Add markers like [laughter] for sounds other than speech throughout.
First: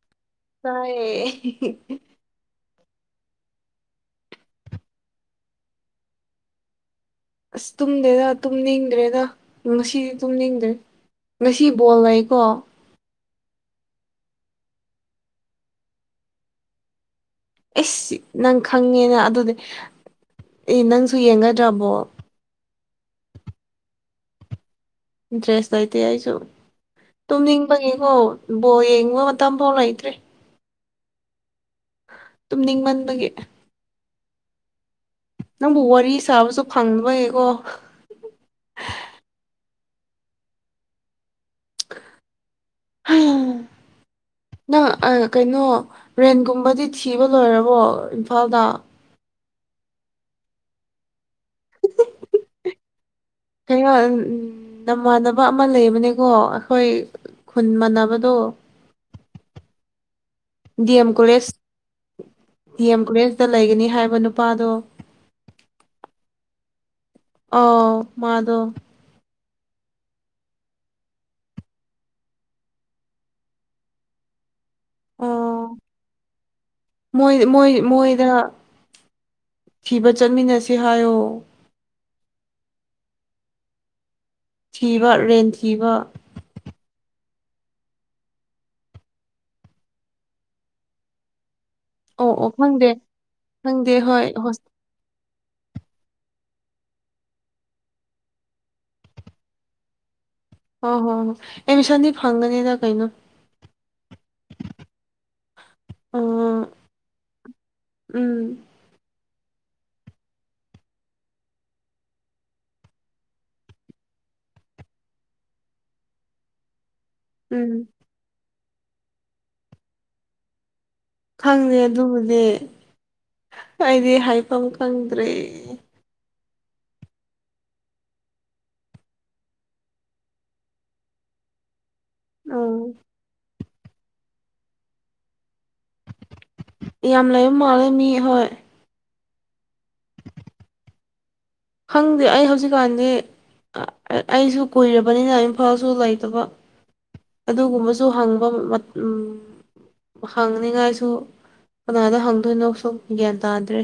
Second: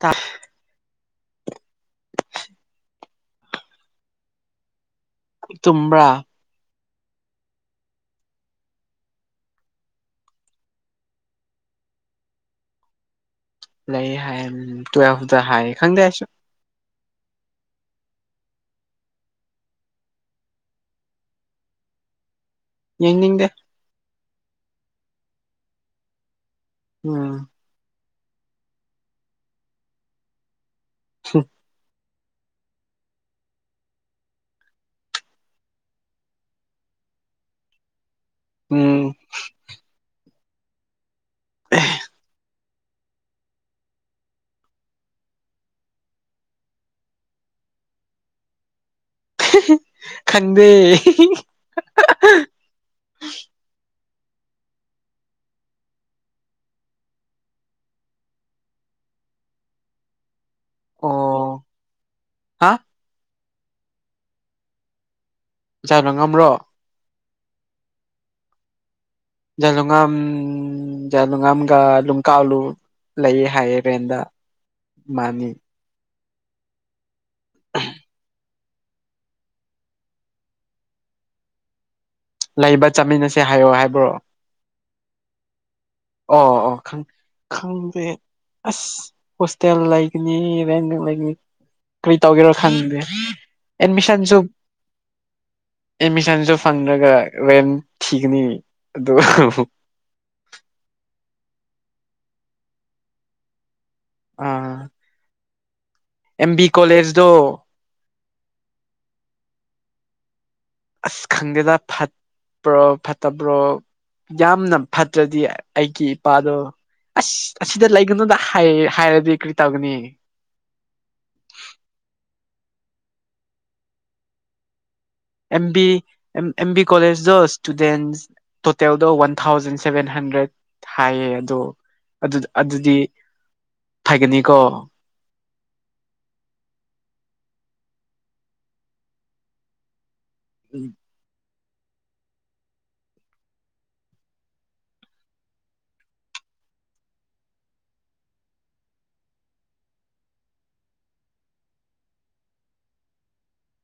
ꯇꯞ [unintelligible] ꯑꯥꯢꯌꯦ ꯇꯨꯝꯕ꯭ꯔꯥ ꯑꯁ ꯇꯨꯝꯗꯦꯗ ꯇꯨꯝꯅꯤꯡꯗ꯭ꯔꯦꯗ ꯉꯁꯤꯗꯤ ꯇꯨꯝꯅꯤꯡꯗ꯭ꯔꯦ ꯉꯁꯤ ꯕꯣꯜ ꯂꯩꯀꯣ ꯂꯩ ꯍꯥꯏꯌꯦ ꯇꯨꯋꯦꯜꯐꯇ ꯍꯥꯏꯌꯦ ꯈꯪꯗꯦ ꯑꯩꯁꯨ ꯑꯩꯁ ꯅꯪ ꯈꯪꯉꯦꯅ ꯑꯗꯨꯗꯤ ꯑꯦ ꯅꯪꯁꯨ ꯌꯦꯡꯒꯗ꯭ꯔꯕꯣ ꯌꯦꯡꯅꯤꯡꯗꯦ ꯗ꯭ꯔꯦꯁ ꯂꯩꯇꯦ ꯑꯩꯁꯨ ꯎꯝ ꯇꯨꯝꯅꯤꯡ ꯒꯤꯀꯣ ꯕꯣꯜ ꯌꯦꯡꯕ ꯃꯇꯝꯐꯥꯎ ꯂꯩꯇ꯭ꯔꯦ [unintelligible] ꯇꯨꯝꯅꯤꯡ ꯃꯟꯕꯒꯦ ꯅꯪꯕꯨ ꯋꯥꯔꯤ ꯁꯥꯕꯁꯨ ꯐꯪꯗꯕꯌꯦꯀꯣ ꯎꯝ [unintelligible] ꯅꯪ ꯀꯩꯅꯣ ꯔꯦꯟꯒꯨꯝꯕꯗꯤ ꯊꯤꯕ ꯂꯣꯏꯔꯕꯣ ꯏꯝꯐꯥꯜꯗ ꯈꯪꯗꯔꯥꯗꯤ ꯍꯩꯅꯣ ꯅꯃꯥꯟꯅꯕ ꯑꯃ ꯂꯩꯕꯅꯦꯀꯣ ꯑꯩꯈꯣꯏ ꯈꯨꯟ ꯃꯥꯟꯅꯕꯗꯣ ꯗꯤ ꯑꯦꯝ ꯀꯣꯂꯦꯖ ꯑꯣ ꯍꯥ ꯗꯤ ꯑꯦꯝ ꯀꯣꯂꯦꯖꯇ ꯂꯩꯒꯅꯤ ꯍꯥꯏꯕ ꯅꯨꯄꯥꯗꯣ ꯆꯥꯕ ꯉꯝꯕ꯭ꯔꯣ ꯑꯥꯎ ꯃꯗꯣ [unintelligible] ꯂꯩꯌꯦ ꯍꯥꯏꯌꯦ ꯀꯦꯟꯗ ꯃꯥꯅꯤ ꯑꯣ ꯃꯣꯏ ꯃꯣꯏ ꯃꯣꯏꯗ ꯊꯤꯕ ꯆꯠꯃꯤꯟꯅꯁꯤ ꯍꯥꯏꯌꯣ ꯂꯩꯕ ꯆꯠꯃꯤꯟꯅꯁꯦ ꯍꯥꯏꯌꯣ ꯍꯥꯏꯕ꯭ꯔꯣ ꯊꯤꯕ ꯔꯦꯟ ꯊꯤꯕ ꯑꯣ ꯑꯣ ꯈꯪꯗꯦ ꯑꯁ ꯍꯣꯁꯇꯦꯜ ꯂꯩꯒꯅꯤ ꯔꯦꯟ ꯂꯩꯒꯅꯤ ꯀꯔꯤ ꯑꯣ ꯑꯣ ꯇꯧꯒꯦꯔꯣ ꯈꯪꯗꯦ ꯈꯪꯗꯦ ꯍꯣꯏ ꯑꯦꯠꯃꯤꯁꯟꯁꯨ ꯍꯣꯏ ꯑꯦꯠꯃꯤꯁꯟꯁꯨ ꯐꯪꯗ꯭ꯔꯒ ꯔꯦꯟ ꯊꯤꯒꯅꯤ ꯑꯗꯨ ꯑꯣ ꯍꯣ ꯑꯦꯗꯃꯤꯁꯟꯗꯤ ꯐꯪꯒꯅꯤꯗ ꯀꯩꯅꯣ ꯑꯥ ꯑꯦꯝ ꯑꯣ ꯕꯤ ꯀꯣꯂꯦꯖꯇꯣ ꯎꯝ ꯑꯁ ꯈꯪꯗꯦꯗ ꯐꯕ꯭ꯔꯣ ꯐꯠꯇꯕ꯭ꯔꯣ ꯌꯥꯝꯅ ꯐꯠꯇ꯭ꯔꯗꯤ ꯑꯩꯒꯤ ꯏꯄꯥꯗꯣ ꯑꯁ ꯎꯝ ꯑꯁꯤꯗ ꯂꯩꯒꯅꯨꯗ ꯍꯥꯏ ꯍꯥꯏꯔꯗꯤ ꯀꯔꯤ ꯇꯧꯒꯅꯤ ꯈꯪꯗꯦ ꯑꯗꯨꯕꯨꯗꯤ ꯑꯩꯗꯤ ꯍꯥꯏꯐꯝ ꯈꯪꯗ꯭ꯔꯦ ꯑꯦꯝ ꯕꯤ ꯑꯦꯝ ꯕꯤ ꯀꯣꯂꯦꯖꯗꯣ ꯏꯁꯇꯨꯗꯦꯟ ꯇꯣꯇꯦꯜꯗꯣ ꯋꯥꯟ ꯊꯥꯎꯖꯟ ꯁꯚꯦꯟ ꯍꯟꯗ꯭ꯔꯦꯠ ꯍꯥꯏꯌꯦ ꯑꯗꯣ ꯑꯗꯨ ꯎꯝ ꯑꯗꯨꯗꯤ ꯐꯥꯒꯅꯤꯀꯣ ꯌꯥꯝ ꯂꯩꯕ ꯃꯥꯜꯂꯦ ꯃꯤ ꯍꯣꯏ [unintelligible] ꯈꯪꯗꯦ ꯑꯩ ꯍꯧꯖꯤꯛꯀꯥꯟꯗꯤ ꯑꯩꯁꯨ ꯀꯨꯏꯔꯕꯅꯤꯅ ꯏꯝꯐꯥꯜꯁꯨ ꯂꯩꯇꯕ ꯑꯗꯨꯒꯨꯝꯕꯁꯨ ꯍꯪꯕ ꯍꯪꯅꯤꯉꯥꯏꯁꯨ ꯀꯅꯥꯗ ꯍꯪꯗꯣꯏꯅꯣ ꯁꯨꯝ ꯒ꯭ꯌꯥꯟ ꯇꯥꯗ꯭ꯔꯦ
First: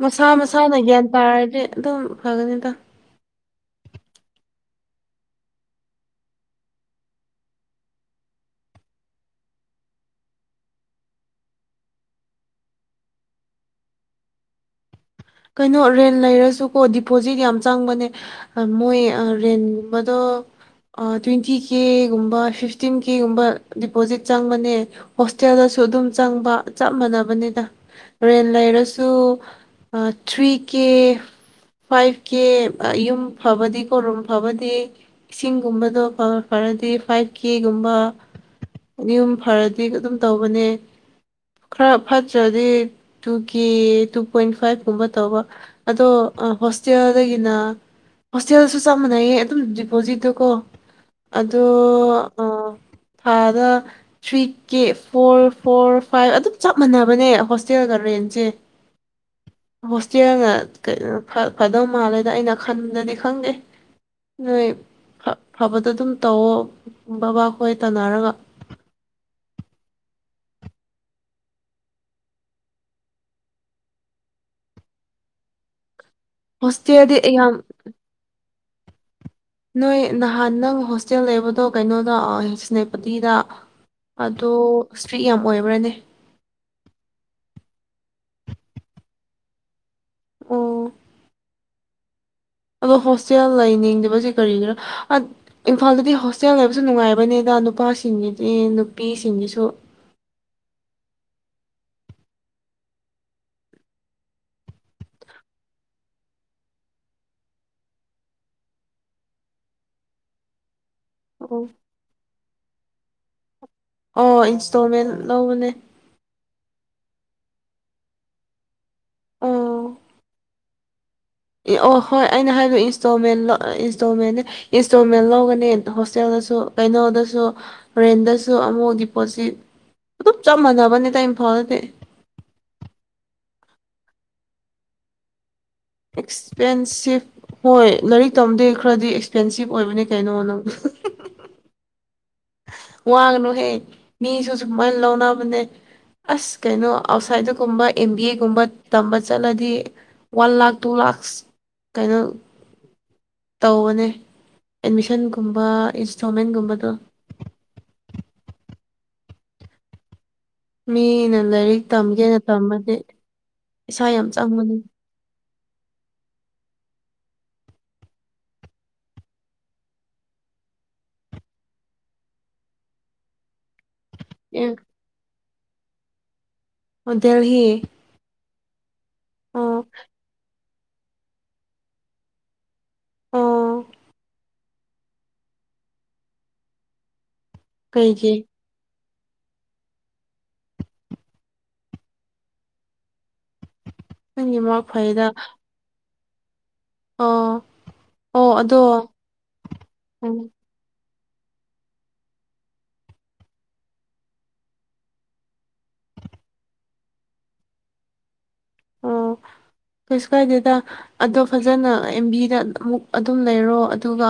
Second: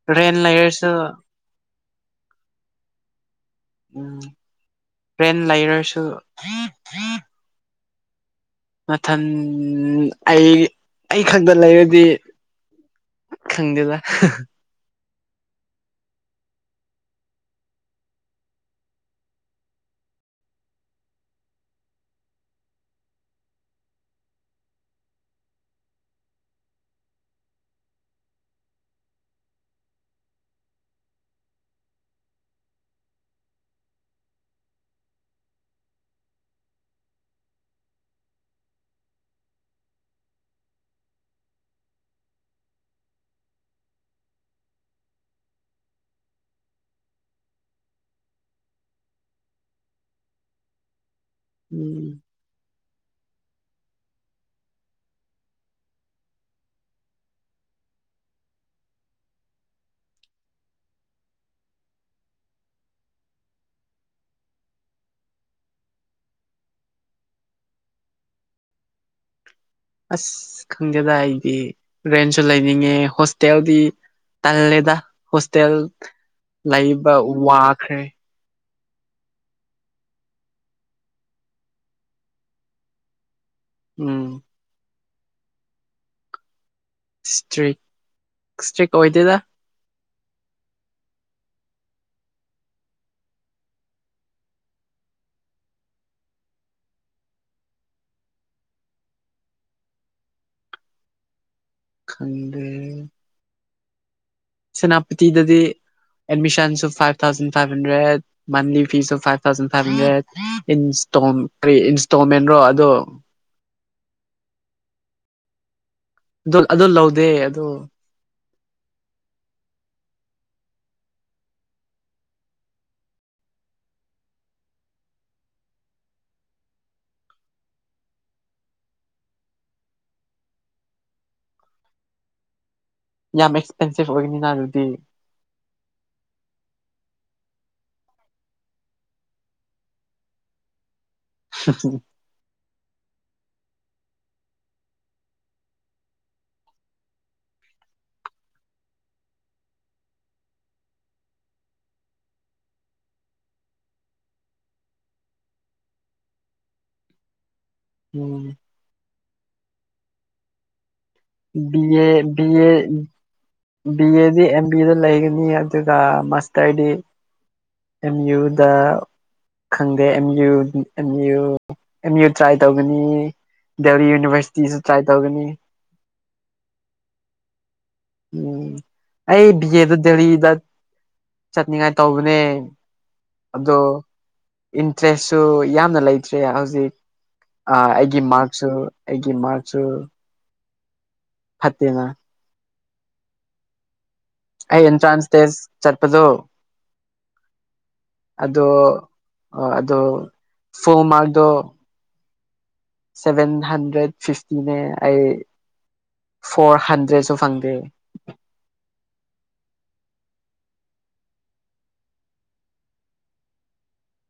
ꯃꯁꯥ ꯔꯦꯟ ꯃꯁꯥꯅ ꯂꯩꯔꯁꯨ ꯒ꯭ꯌꯥꯟ ꯇꯥꯔꯗꯤ ꯑꯗꯨꯝ ꯐꯒꯅꯤꯗ ꯎꯝ ꯇ꯭ꯔꯦꯟ ꯂꯩꯔꯁꯨ ꯃꯊꯟ ꯑꯩ ꯑꯩ ꯈꯛꯇ ꯂꯩꯔꯗꯤ ꯈꯪꯗꯦꯗꯥ ꯀꯩꯅꯣ ꯔꯦꯟ ꯂꯩꯔꯁꯨꯀꯣ ꯗꯤꯄꯣꯖꯤꯠ ꯌꯥꯝ ꯆꯪꯕꯅꯦ ꯑ ꯃꯣꯏ ꯑ ꯔꯦꯟꯒꯨꯝꯕꯗꯣ ꯑ ꯇꯣꯏꯟꯇꯤ ꯀꯦꯒꯨꯝꯕ ꯐꯤꯐꯇꯤꯟ ꯀꯦꯒꯨꯝꯕ ꯗꯤꯄꯣꯖꯤꯠ ꯆꯪꯕꯅꯦ ꯍꯣꯁꯇꯦꯜꯗꯁꯨ ꯑꯗꯨꯝ ꯆꯪꯕ ꯆꯞ ꯃꯥꯟꯅꯕꯅꯤꯗ ꯔꯦꯟ ꯂꯩꯔꯁꯨ ꯑ ꯊ꯭ꯔꯤ ꯀꯦ ꯐꯥꯏꯚ ꯀꯦ ꯑ ꯌꯨꯝ ꯐꯕꯗꯤ ꯀꯣ ꯔꯨꯝ ꯐꯕꯗꯤ ꯏꯁꯤꯡꯒꯨꯝꯕꯗꯣ ꯈꯒꯥ ꯐꯔꯗꯤ ꯐꯥꯏꯚ ꯀꯦꯒꯨꯝꯕ ꯑꯅꯤꯍꯨꯝ ꯐꯔꯗꯤ ꯑꯗꯨ ꯗꯨꯝ ꯇꯧꯕꯅꯦ ꯈꯔ ꯐꯠꯇ꯭ꯔꯗꯤ two K two point five ꯨꯀꯨꯝꯕ ꯇꯧꯕ ꯑꯗꯣ ꯑ ꯍꯣꯁꯇꯦꯜꯗꯒꯤꯅ ꯍꯣꯁꯇꯦꯜꯁꯨ ꯆꯞ ꯃꯥꯟꯅꯩꯌꯦ ꯑꯗꯨꯝ ꯗꯤꯄꯣꯖꯤꯠꯇꯣ ꯀꯣ ꯑꯗꯣ ꯎꯝ ꯑ ꯊꯥꯗ three K four four five ꯑꯗꯨꯝ ꯆꯞ ꯃꯥꯟꯅꯕꯅꯦ ꯍꯣꯁꯇꯦꯜꯒ ꯔꯦꯟꯁꯦ ꯍꯣꯁꯇꯦꯜꯅ ꯀꯩꯅꯣ ꯈꯔ ꯐꯗꯧ ꯃꯥꯜꯂꯦꯗ ꯑꯩꯅ ꯈꯟꯕꯗꯗꯤ ꯈꯪꯗꯦ ꯅꯣꯏ ꯐ ꯐꯕꯗꯣ ꯑꯗꯨꯝ ꯇꯧꯋꯣ ꯕꯥꯕꯥ ꯈꯣꯏ ꯇꯥꯟꯅꯔꯒ ꯑꯁ ꯈꯪꯗꯦꯗ ꯑꯩꯗꯤ ꯔꯦꯟꯁꯨ ꯂꯩꯅꯤꯡꯉꯦ ꯍꯣꯁꯇꯦꯜꯗꯤ ꯇꯜꯂꯦꯗ ꯍꯣꯁꯇꯦꯜ ꯂꯩꯕ ꯍꯣꯁꯇꯦꯜꯗꯤ ꯑꯩ ꯌꯥꯝ ꯋꯥꯈ꯭ꯔꯦ ꯅꯣꯏ ꯅꯍꯥꯟ ꯅꯪ ꯍꯣꯁꯇꯦꯜ ꯂꯩꯕꯗꯣ ꯀꯩꯅꯣꯗꯣ ꯑ ꯏꯁꯅꯦꯄꯇꯤꯗ ꯎꯝ ꯑꯗꯣ ꯏꯁꯇ꯭ꯔꯤꯛ ꯌꯥꯝ ꯑꯣꯏꯕ꯭ꯔꯥꯅꯦ ꯏꯁꯇ꯭ꯔꯤꯛ ꯏꯁꯇ꯭ꯔꯤꯛ ꯑꯣꯏꯗꯦꯗ ꯑꯣ ꯑꯗꯣ ꯍꯣꯁꯇꯦꯜ ꯂꯩꯅꯤꯡꯗꯕꯁꯦ ꯀꯔꯤꯒꯤꯔ ꯑꯠ ꯏꯝꯐꯥꯜꯗꯗꯤ ꯍꯣꯁꯇꯦꯜ ꯂꯩꯕꯁꯨ ꯅꯨꯡꯉꯥꯏꯕꯅꯤꯗ ꯅꯨꯄꯥꯁꯤꯡꯒꯤꯗꯤ ꯅꯨꯄꯤꯁꯤꯡꯒꯤꯁꯨ ꯈꯪꯗ꯭ꯔꯦ ꯁꯦꯅꯥꯄꯇꯤꯗꯗꯤ ꯑꯦꯗꯃꯤꯁꯟꯁꯨ ꯐꯥꯏꯚ ꯊꯥꯎꯖꯟ ꯐꯥꯏꯚ ꯍꯟꯗ꯭ꯔꯦꯠ ꯃꯟꯂꯤ ꯐꯤꯁꯨ ꯐꯥꯏꯚ ꯊꯥꯎꯖꯟ ꯐꯥꯏꯚ ꯍꯟꯗ꯭ꯔꯦꯗ ꯏꯟꯁꯇꯣꯝ ꯑꯣ ꯀꯔꯤ ꯏꯟꯁꯇꯣꯜꯃꯦꯟꯔꯣ ꯑꯗꯣ ꯑꯣ ꯏꯟꯁꯇꯣꯜꯃꯦꯟ ꯂꯧꯕꯅꯦ ꯗꯣ ꯑꯗꯣ ꯂꯧꯗꯦ ꯑꯗꯣ ꯑꯣ ꯑꯦ ꯑꯣ ꯍꯣꯏ ꯑꯩꯅ ꯍꯥꯏꯕ ꯏꯟꯁꯇꯣꯜꯃꯦꯟꯂꯣ ꯑ ꯏꯟꯁꯇꯣꯜꯃꯦꯟꯅꯦ ꯏꯟꯁꯇꯣꯜꯃꯦꯟ ꯂꯧꯕꯅꯦ ꯍꯣꯁꯇꯦꯜꯗꯁꯨ ꯀꯩꯅꯣꯗꯁꯨ ꯔꯦꯟꯗꯁꯨ ꯑꯃꯨꯛ ꯗꯤꯄꯣꯠꯖꯤꯠ ꯑꯗꯨꯝ ꯆꯞ ꯃꯥꯟꯅꯕꯅꯤꯗ ꯏꯝꯐꯥꯜꯗꯗꯤ ꯌꯥꯝ ꯑꯦꯛꯁꯄꯦꯟꯁꯤꯞ ꯑꯣꯏꯒꯅꯤꯅ ꯑꯗꯨꯗꯤ ꯑꯦꯛꯁꯄꯦꯟꯁꯤꯞ ꯍꯣꯏ ꯂꯥꯏꯔꯤꯛ ꯇꯝꯗꯦ ꯈꯔꯗꯤ ꯑꯦꯛꯁꯄꯦꯟꯁꯤꯞ ꯑꯣꯏꯕꯅꯤ ꯀꯩꯅꯣ ꯅꯪ [unintelligible] ꯋꯥꯒꯅꯨꯍꯦ ꯃꯤꯁꯨ ꯁꯨꯃꯥꯏ ꯂꯧꯅꯕꯅꯦ ꯑꯁ ꯀꯩꯅꯣ ꯑꯥꯎꯠꯁꯥꯏꯗꯒꯨꯝꯕ ꯑꯦꯝ ꯕꯤ ꯑꯦꯒꯨꯝꯕ ꯇꯝꯕ ꯆꯠꯂꯗꯤ ꯋꯥꯟ ꯂꯥꯈ ꯇꯨ ꯂꯥꯈꯁ ꯀꯩꯅꯣ ꯇꯧꯕꯅꯦ ꯑꯦꯗꯃꯤꯁꯟꯒꯨꯝꯕ ꯏꯟꯁꯇꯣꯜꯃꯦꯟꯒꯨꯝꯕꯗꯣ ꯎꯝ ꯃꯤꯅ ꯂꯥꯏꯔꯤꯛ ꯕꯤꯑꯦ ꯇꯝꯒꯦꯅ ꯕꯤꯑꯦ ꯇꯝꯃꯗꯤ ꯄꯩꯁꯥ ꯌꯥꯝ ꯕꯤꯑꯦꯗꯤ ꯆꯪꯕꯅꯦ ꯑꯦꯝꯕꯤ ꯗ ꯂꯩꯒꯅꯤ ꯍꯥꯏ ꯔꯒ ꯃꯥꯁꯇꯔꯗꯤ ꯑꯦꯝ ꯌꯨꯗ ꯈꯪꯗꯦ ꯑꯦꯝ ꯌꯨ ꯗꯤ M U M U try ꯇꯧꯒꯅꯤ ꯗꯦꯍꯂꯤ ꯑꯦ ꯌꯨꯅꯤꯚꯔꯁꯤꯇꯤꯁꯨ ꯇ꯭ꯔꯥꯏ ꯇꯧꯒꯅꯤ ꯍꯣ ꯗꯦꯜꯍꯤ ꯎꯝ ꯑꯩ ꯕꯤ ꯑꯣ ꯑꯦ ꯗꯥ ꯗꯦꯜꯂꯤꯗꯠ ꯆꯠꯅꯤꯡꯉꯥꯏ ꯇꯧꯕꯅꯦ ꯑꯗꯣ ꯑꯣ ꯏꯟꯇ꯭ꯔꯦꯁꯁꯨ ꯌꯥꯝꯅ ꯂꯩꯇ꯭ꯔꯦ ꯍꯧꯖꯤꯛ ꯑꯥ ꯑꯩꯒꯤ ꯀꯩꯒꯤ ꯃꯥꯔꯛꯁꯨ ꯑꯩꯒꯤ ꯃꯥꯔꯛꯁꯨ ꯐꯠꯇꯦꯅꯥ ꯅꯪꯒꯤ ꯃꯥꯔꯛ ꯑꯩ ꯐꯩꯗ ꯑꯦꯟꯇ꯭ꯔꯥꯥꯟꯁ ꯇꯦꯁ ꯆꯠꯄꯗꯣ ꯑꯣ ꯑꯗꯣ ꯑꯥ ꯑꯗꯣ ꯎꯝ ꯐꯨꯜ ꯃꯥꯔꯛ ꯗꯣ ꯁꯚꯦꯟ ꯍꯟꯗ꯭ꯔꯦꯠ ꯐꯤꯐꯇꯤꯅꯦ ꯑꯩ ꯐꯣꯔ ꯍꯟꯗ꯭ꯔꯦꯗꯁꯨ ꯐꯪꯗꯦ ꯑꯣ [unintelligible] ꯀꯩꯁꯨ ꯀꯥꯏꯗꯦꯗ ꯑꯗꯣ ꯐꯖꯅ ꯑꯦꯝ ꯕꯤ ꯗꯥ ꯑꯃꯨꯛ ꯑꯗꯨꯝ ꯂꯩꯔꯣ ꯑꯗꯨꯒ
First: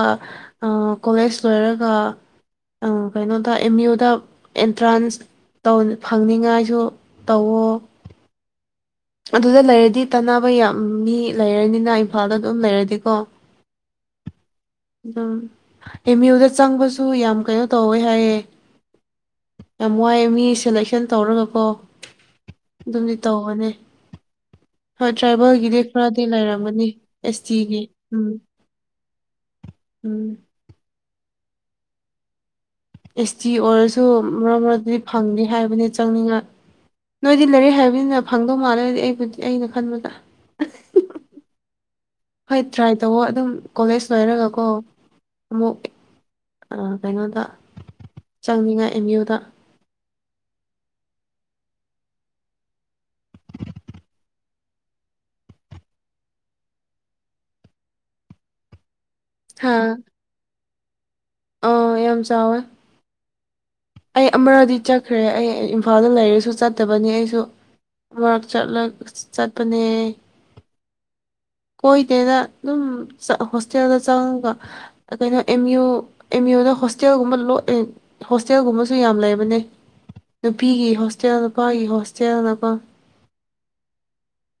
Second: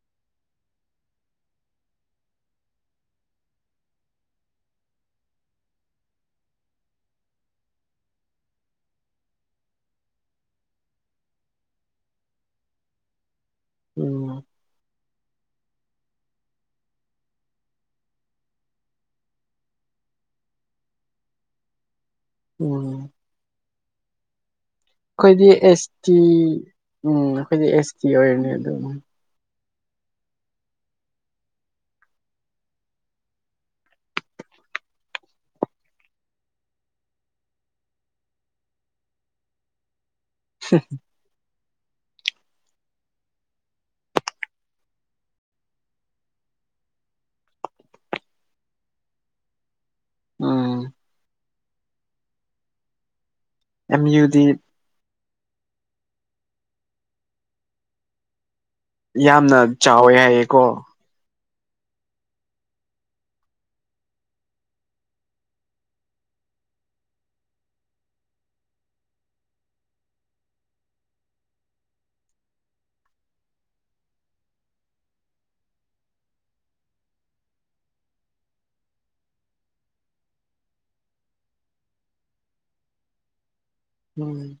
ꯑꯥ ꯀꯣꯂꯦꯖ ꯂꯣꯏꯔꯒ ꯑꯥ ꯀꯩꯅꯣꯗ ꯑꯦꯝ ꯌꯨ ꯗꯥ ꯑꯦꯟꯇ꯭ꯔꯥꯟꯁ ꯇꯧꯅ ꯐꯪꯅꯤꯡꯉꯥꯏꯁꯨ ꯇꯧꯋꯣ ꯑꯗꯨꯗ ꯂꯩꯔꯗꯤ ꯇꯅꯕ ꯌꯥꯝ ꯃꯤ ꯂꯩꯔꯅꯤꯅ ꯏꯝꯐꯥꯜꯗ ꯑꯗꯨꯝ ꯂꯩꯔꯗꯤꯀꯣ ꯎꯝ ꯑꯗꯨꯝ ꯑꯦꯝ ꯌꯨ ꯗꯥ ꯆꯪꯕꯁꯨ ꯌꯥꯝ ꯀꯩꯅꯣ ꯇꯧꯋꯦ ꯍꯥꯏꯌꯦ ꯌꯥꯝ ꯋꯥꯏꯑꯦ ꯃꯤ ꯁꯦꯂꯦꯛꯁꯟ ꯇꯧꯔꯒꯀꯣ ꯎꯝ ꯑꯗꯨꯝꯗꯤ ꯇꯧꯕꯅꯦ ꯍꯣꯏ ꯈꯣꯏꯗꯤ ꯇ꯭ꯔꯥꯏꯕꯦꯜꯒꯤꯗꯤ ꯑꯦꯁ ꯇꯤ ꯈꯔꯗꯤ ꯂꯩꯔꯝꯒꯅꯤ ꯎꯝ ꯑꯈꯣꯏꯗꯤ ꯇꯤꯒꯤ ꯑꯦꯁ ꯇꯤ ꯎꯝ ꯑꯣꯏꯔꯅꯤ ꯑꯗꯨꯝ ꯎꯝ ꯑꯦꯁ ꯇꯤ ꯑꯣꯏꯔꯁꯨ ꯃꯔꯛ ꯃꯔꯛꯇꯗꯤ ꯐꯪꯗꯤ ꯍꯥꯏꯕꯅꯦ ꯆꯪꯅꯤꯡꯉꯥꯏ ꯅꯣꯏꯗꯤ ꯂꯩꯔꯤꯛ ꯍꯩꯕꯅꯤꯅ ꯐꯪꯗꯧ ꯃꯥꯜꯂꯦ ꯑꯩꯗꯤ ꯑꯩꯕꯨꯗꯤ ꯑꯩꯅ ꯈꯟꯕꯗ [unintelligible] ꯍꯣꯏ ꯇ꯭ꯔꯥꯏ ꯇꯧꯋꯣ ꯑꯗꯨꯝ ꯀꯣꯂꯦꯖ ꯂꯣꯏꯔꯒꯀꯣ ꯑꯃꯨꯛ ꯑꯥ ꯀꯩꯅꯣꯗ ꯆꯪꯅꯤꯉꯥꯏ ꯑꯦꯝ ꯌꯨ ꯗꯥ ꯎꯝ [inaudible] ꯑꯦꯝ ꯌꯨ ꯗꯤ ꯌꯥꯝꯅ ꯆꯥꯎꯋꯦ ꯍꯥꯏꯌꯦꯀꯣ? ꯑꯥ ꯌꯥꯝ ꯆꯥꯎꯋꯦ꯫ ꯑꯩ ꯑꯃꯔꯛꯗꯤ ꯆꯠꯈ꯭ꯔꯦ ꯑꯩ ꯏꯝꯐꯥꯜꯗ ꯂꯩꯔꯁꯨ ꯆꯠꯇꯕꯅꯦ ꯑꯩꯁꯨ ꯑꯃꯔꯛ ꯆꯠꯂꯛ ꯆꯠꯄꯅꯦ ꯀꯣꯏꯗꯦꯗꯥ ꯑꯗꯨꯝ ꯆꯥ ꯍꯣꯁꯇꯦꯜꯗ ꯆꯪꯉꯒ ꯑꯥ ꯀꯩꯅꯣ ꯑꯦꯝ ꯌꯨ ꯑꯦꯝ ꯌꯨ ꯗꯥ ꯍꯣꯁꯇꯦꯜꯒꯨꯝꯕ ꯂꯣꯠ ꯑꯦꯟ ꯍꯣꯁꯇꯦꯜꯒꯨꯝꯕꯁꯨ ꯌꯥꯝ ꯂꯩꯕꯅꯦ, ꯅꯨꯄꯤꯒꯤ ꯍꯣꯁꯇꯦꯜ, ꯅꯨꯄꯥꯒꯤ ꯍꯣꯁꯇꯦꯜꯅꯀꯣ ꯃꯡꯅꯩ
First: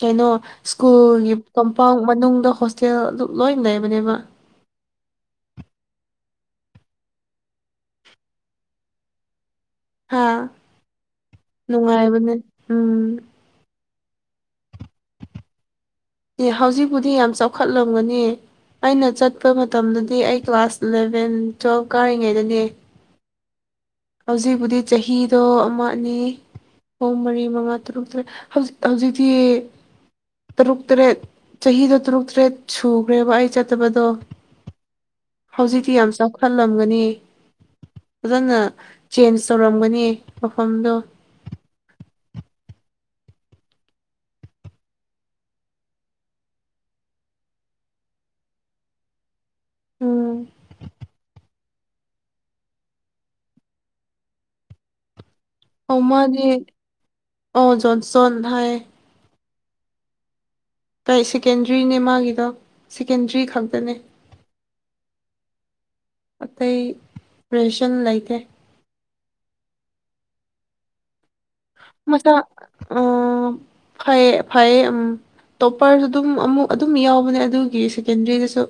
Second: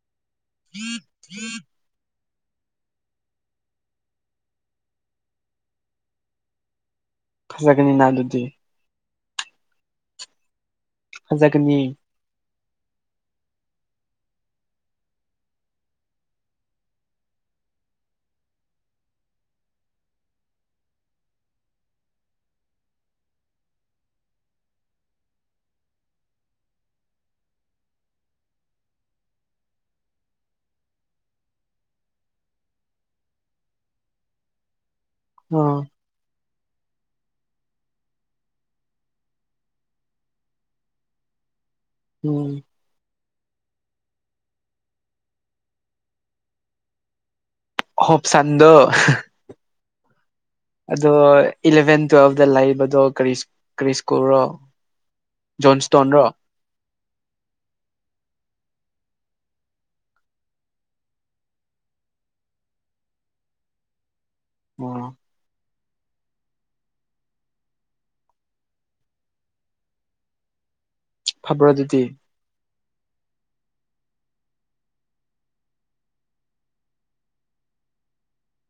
ꯀꯩꯅꯣ ꯁ꯭ꯀꯨꯜꯒꯤ ꯀꯝꯄꯥꯎꯟ ꯃꯅꯨꯡꯗ ꯍꯣꯁꯇꯦꯜ ꯑꯗꯨ ꯂꯣꯏ ꯂꯩꯕꯅꯦꯕ ꯈꯜꯂꯒꯅꯤꯅ ꯑꯗꯨꯗꯤ ꯍꯥꯥ ꯐꯖꯒꯅꯤ ꯅꯨꯡꯉꯥꯏꯕꯅꯦ ꯎꯝ ꯑꯦ ꯍꯧꯖꯤꯛꯄꯨꯗꯤ ꯌꯥꯝ ꯆꯥꯎꯈꯠꯂꯝꯒꯅꯤ ꯑꯩꯅ ꯆꯠꯄ ꯃꯇꯝꯗꯗꯤ ꯑꯩ ꯀ꯭ꯂꯥꯁ ꯑꯦꯂꯚꯦꯟ ꯇ꯭ꯋꯦꯜꯐ ꯀꯥꯔꯤꯉꯩꯗꯅꯦ ꯍꯧꯖꯤꯛꯄꯨꯗꯤ ꯆꯍꯤꯗꯣ ꯑꯃ ꯑꯅꯤ ꯍꯨꯝ ꯃꯔꯤ ꯃꯉꯥ ꯇꯔꯨꯛ ꯇꯔꯦꯠ ꯍꯧꯖꯤꯛ ꯍꯧꯖꯤꯛꯇꯤ ꯇꯔꯨꯛ ꯇꯔꯦꯠ ꯆꯍꯤꯗꯣ ꯇꯔꯨꯛ ꯇꯔꯦꯠ ꯁꯨꯈ꯭ꯔꯦꯕ ꯑꯩ ꯆꯠꯇꯕꯗꯣ ꯑꯥ ꯍꯧꯖꯤꯛꯇꯤ ꯌꯥꯝ ꯆꯥꯎꯈꯠꯂꯝꯒꯅꯤ ꯐꯖꯅ ꯆꯦꯟꯖ ꯇꯧꯔꯝꯒꯅꯤ ꯃꯐꯝꯗꯣ ꯎꯝ ꯍꯣꯞꯁꯥꯟꯗꯨ [unintelligible] ꯎꯝ ꯑꯗꯨꯑꯣꯏ ꯏꯂꯚꯦꯟ ꯇꯨꯋꯦꯜꯚꯇ ꯂꯩꯕꯗꯣ ꯀꯔꯤꯁ ꯀꯔꯤ ꯁ꯭ꯀꯨꯜ ꯔꯣ ꯑꯃꯒꯤ ꯑꯣ ꯖꯣꯟꯁꯇꯣꯟ ꯍꯥꯏꯌꯦ ꯀꯩ ꯁꯦꯀꯦꯟꯗ꯭ꯔꯤꯅꯦ ꯃꯥꯒꯤꯗꯣ ꯁꯦꯀꯦꯟꯗ꯭ꯔꯤ ꯈꯛꯇꯅꯦ ꯑꯣ ꯑꯇꯩ ꯄ꯭ꯔꯦꯁꯟ ꯂꯩꯇꯦ ꯐꯕ꯭ꯔꯣ ꯑꯗꯨꯗꯤ ꯃꯁꯥ [inaudible] ꯐꯩ ꯐꯩꯌꯦ ꯎꯝ ꯇꯣꯞꯄꯔꯁꯨ ꯑꯗꯨꯝ ꯑꯃꯨꯛ ꯑꯗꯨꯝ ꯌꯥꯎꯕꯅꯦ ꯑꯗꯨꯒꯤ ꯁꯦꯀꯦꯟꯗ꯭ꯔꯤꯗꯁꯨ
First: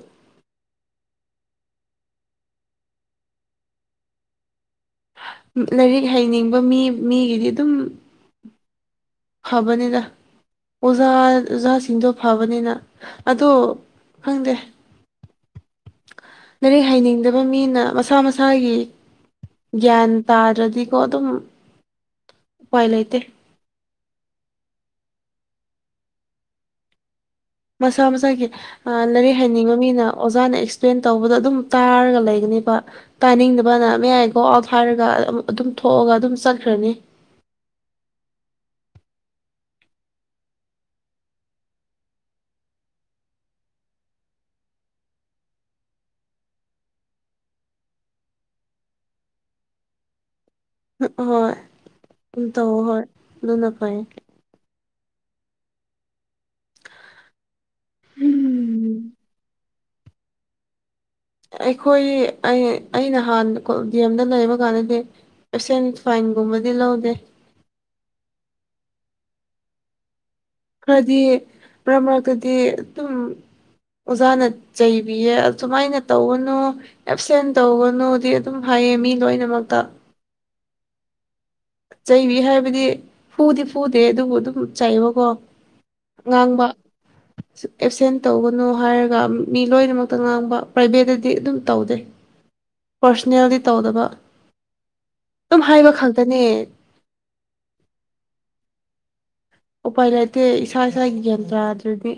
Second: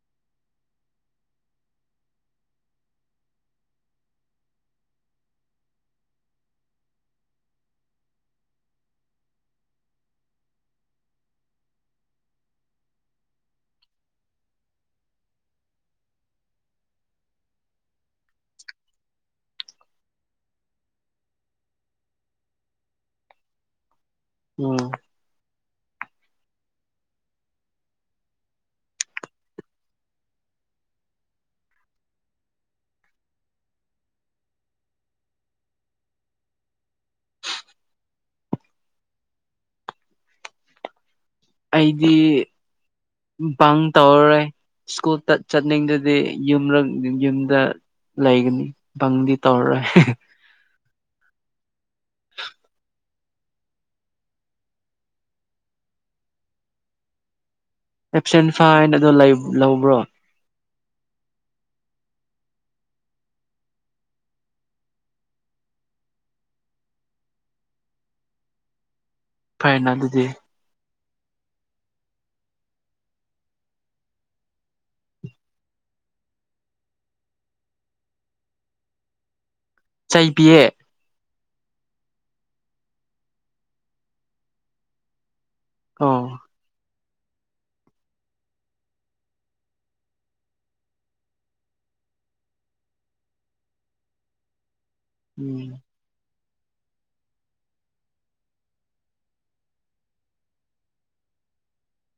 ꯎꯝ ꯂꯥꯏꯔꯤꯛ ꯍꯩꯅꯤꯡꯕ ꯃꯤ ꯃꯤꯒꯤꯗꯤ ꯑꯗꯨꯝ ꯐꯕꯅꯤꯗ ꯑꯣꯖꯥ ꯑꯣꯖꯥꯁꯤꯡꯗꯣ ꯐꯕꯅꯤꯅ ꯑꯗꯣ ꯈꯪꯗꯦ ꯂꯥꯏꯔꯤꯛ ꯍꯩꯅꯤꯡꯗꯕ ꯃꯤꯅ ꯃꯁꯥ ꯃꯁꯥꯒꯤ ꯒ꯭ꯌꯥꯟ ꯇꯥꯗ꯭ꯔꯗꯤꯀꯣ ꯑꯗꯨꯝ ꯎꯄꯥꯏ ꯂꯩꯇꯦ ꯎꯝ ꯃꯁꯥ ꯃꯁꯥꯒꯤ ꯑ ꯂꯥꯏꯔꯤꯛ ꯍꯩꯅꯤꯡꯕ ꯃꯤꯅ ꯑꯣꯖꯥꯅ ꯑꯦꯛꯁꯄ꯭ꯂꯦꯟ ꯇꯧꯕꯗ ꯑꯗꯨꯝ ꯇꯥꯔꯒ ꯂꯩꯒꯅꯦꯕ ꯇꯥꯅꯤꯡꯗꯕꯅ ꯃꯣ ꯑꯥꯏ ꯒꯣ ꯑꯥꯎꯠ ꯍꯥꯏꯔꯒ ꯑꯗꯨꯝ ꯊꯣꯛꯑꯒ ꯑꯗꯨꯝ ꯆꯠꯈ꯭ꯔꯅꯤ ꯑꯩꯗꯤ ꯕꯪ ꯇꯧꯔꯔꯣꯏ ꯁ꯭ꯀꯨꯜ ꯇꯠ ꯆꯠꯅꯤꯡꯗꯗꯤ ꯌꯨꯝꯔ ꯌꯨꯝꯗ ꯂꯩꯒꯅꯤ ꯕꯪꯗꯤ ꯇꯧꯔꯔꯣꯏ ꯎꯝ ꯍꯣꯏ ꯎꯝ ꯇꯧ ꯍꯣꯏ ꯑꯗꯨꯅ ꯐꯩ ꯑꯦꯞꯁꯦꯟ ꯐꯥꯏꯟ ꯑꯗꯣ ꯂꯩ ꯂꯧꯕ꯭ꯔꯣ ꯑꯩꯈꯣꯏꯒꯤ ꯑꯩ ꯑꯩꯅꯍꯥꯟ ꯀꯣ ꯗꯤ ꯑꯦꯝꯗ ꯂꯩꯕ ꯀꯥꯟꯗꯗꯤ ꯑꯦꯞꯁꯦꯟ ꯐꯥꯏꯟꯒꯨꯝꯕꯗꯤ ꯂꯧꯗꯦ ꯐꯩꯅ ꯑꯗꯨꯗꯤ ꯈꯔꯗꯤ ꯃꯔꯛ ꯃꯔꯛꯇꯗꯤ ꯑꯗꯨꯝ ꯑꯣꯖꯥꯅ ꯆꯩꯕꯤꯌꯦ ꯑꯁꯨꯃꯥꯏꯅ ꯇꯧꯒꯅꯨ ꯑꯦꯞꯁꯦꯟ ꯇꯧꯒꯅꯨꯗꯤ ꯑꯗꯨꯝ ꯍꯥꯏꯌꯦ ꯃꯤ ꯂꯣꯏꯅꯃꯛꯇ ꯆꯩꯕꯤꯌꯦ ꯆꯩꯕꯤ ꯍꯥꯏꯕꯗꯤ ꯐꯨꯗꯤ ꯐꯨꯗꯦ ꯑꯗꯨꯕꯨ ꯑꯗꯨꯝ ꯆꯩꯥꯕꯀꯣ ꯑꯣ ꯉꯥꯡꯕ [inaudible] ꯑꯦꯞꯁꯦꯟ ꯇꯧꯒꯅꯨ ꯍꯥꯏꯔꯒ ꯃꯤ ꯂꯣꯏꯅꯃꯛꯇ ꯉꯥꯡꯕ ꯄ꯭ꯔꯥꯏꯚꯦꯠꯇꯗꯤ ꯑꯗꯨꯝ ꯇꯧꯗꯦ ꯄꯥꯔꯁꯣꯅꯦꯜꯗꯤ ꯇꯧꯗꯕ ꯑꯗꯨꯝ ꯎꯝ ꯍꯥꯏꯕ ꯈꯛꯇꯅꯦ ꯎꯄꯥꯏ ꯂꯩꯇꯦ ꯏꯁꯥ ꯏꯁꯥꯒꯤ ꯒ꯭ꯌꯥꯟ ꯇꯥꯗ꯭ꯔꯗꯤ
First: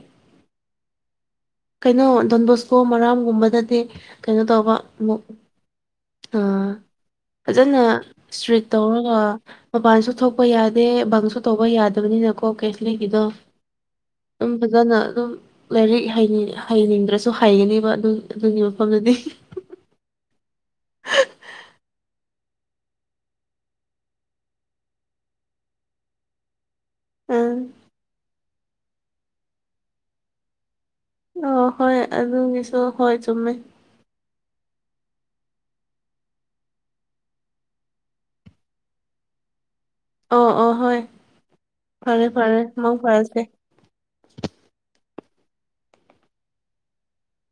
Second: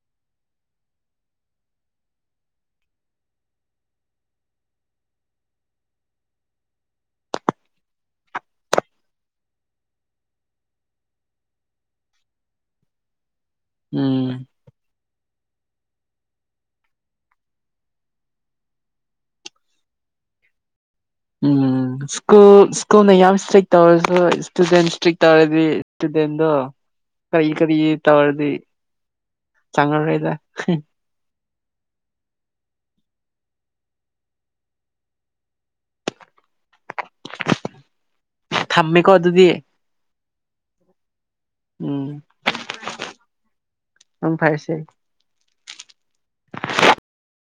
ꯀꯩꯅꯣ ꯗꯣꯟꯕꯣꯁꯀꯣ ꯃꯔꯥꯝꯒꯨꯝꯕꯗꯗꯤ ꯀꯩꯅꯣ ꯇꯧꯕ ꯑꯃꯨꯛ ꯑ ꯐꯖꯅ ꯏꯁꯇ꯭ꯔꯤꯠ ꯇꯧꯔꯒ ꯃꯄꯥꯟꯁꯨ ꯊꯣꯛꯄ ꯌꯥꯗꯦ ꯕꯪꯁꯨ ꯇꯧꯕ ꯌꯥꯗꯕꯅꯤꯅꯀꯣ ꯀꯦꯊ꯭ꯂꯤꯛꯀꯤꯗꯣ ꯎꯝ ꯑꯗꯨꯝ ꯐꯖꯅ ꯑꯗꯨꯝ ꯂꯥꯏꯔꯤꯛ ꯍꯩꯅꯤꯡ ꯍꯩꯅꯤꯡꯗ꯭ꯔꯁꯨ ꯍꯩꯒꯅꯦꯕ ꯑꯗꯨ ꯑꯗꯨꯒꯤ ꯃꯐꯝꯗꯗꯤ ꯎꯝ ꯁ꯭ꯀꯨꯜ ꯁ꯭ꯀꯨꯜꯅ ꯌꯥꯝ ꯁ꯭ꯇꯔꯤꯛ ꯇꯧꯔꯁꯨ ꯁ꯭ꯇꯨꯗꯦꯟ ꯁ꯭ꯇꯔꯤꯛ ꯇꯧꯔꯗꯤ ꯁ꯭ꯇꯨꯗꯦꯟꯗꯣ ꯀꯔꯤ ꯎꯝ ꯀꯔꯤ ꯇꯧꯔꯗꯤ ꯆꯥꯡꯉꯔꯣꯏꯗ ꯑ ꯍꯣꯏ ꯑꯗꯨꯒꯤꯁꯨ ꯍꯣꯏ ꯆꯨꯝꯃꯦ ꯊꯝꯃꯦꯀꯣ ꯑꯗꯨꯗꯤ ꯑꯣ ꯑꯣ ꯍꯣꯏ ꯎꯝ ꯐꯔꯦ ꯐꯔꯦ ꯃꯡ ꯐꯔꯁꯦ ꯎꯝ ꯐꯔꯁꯦ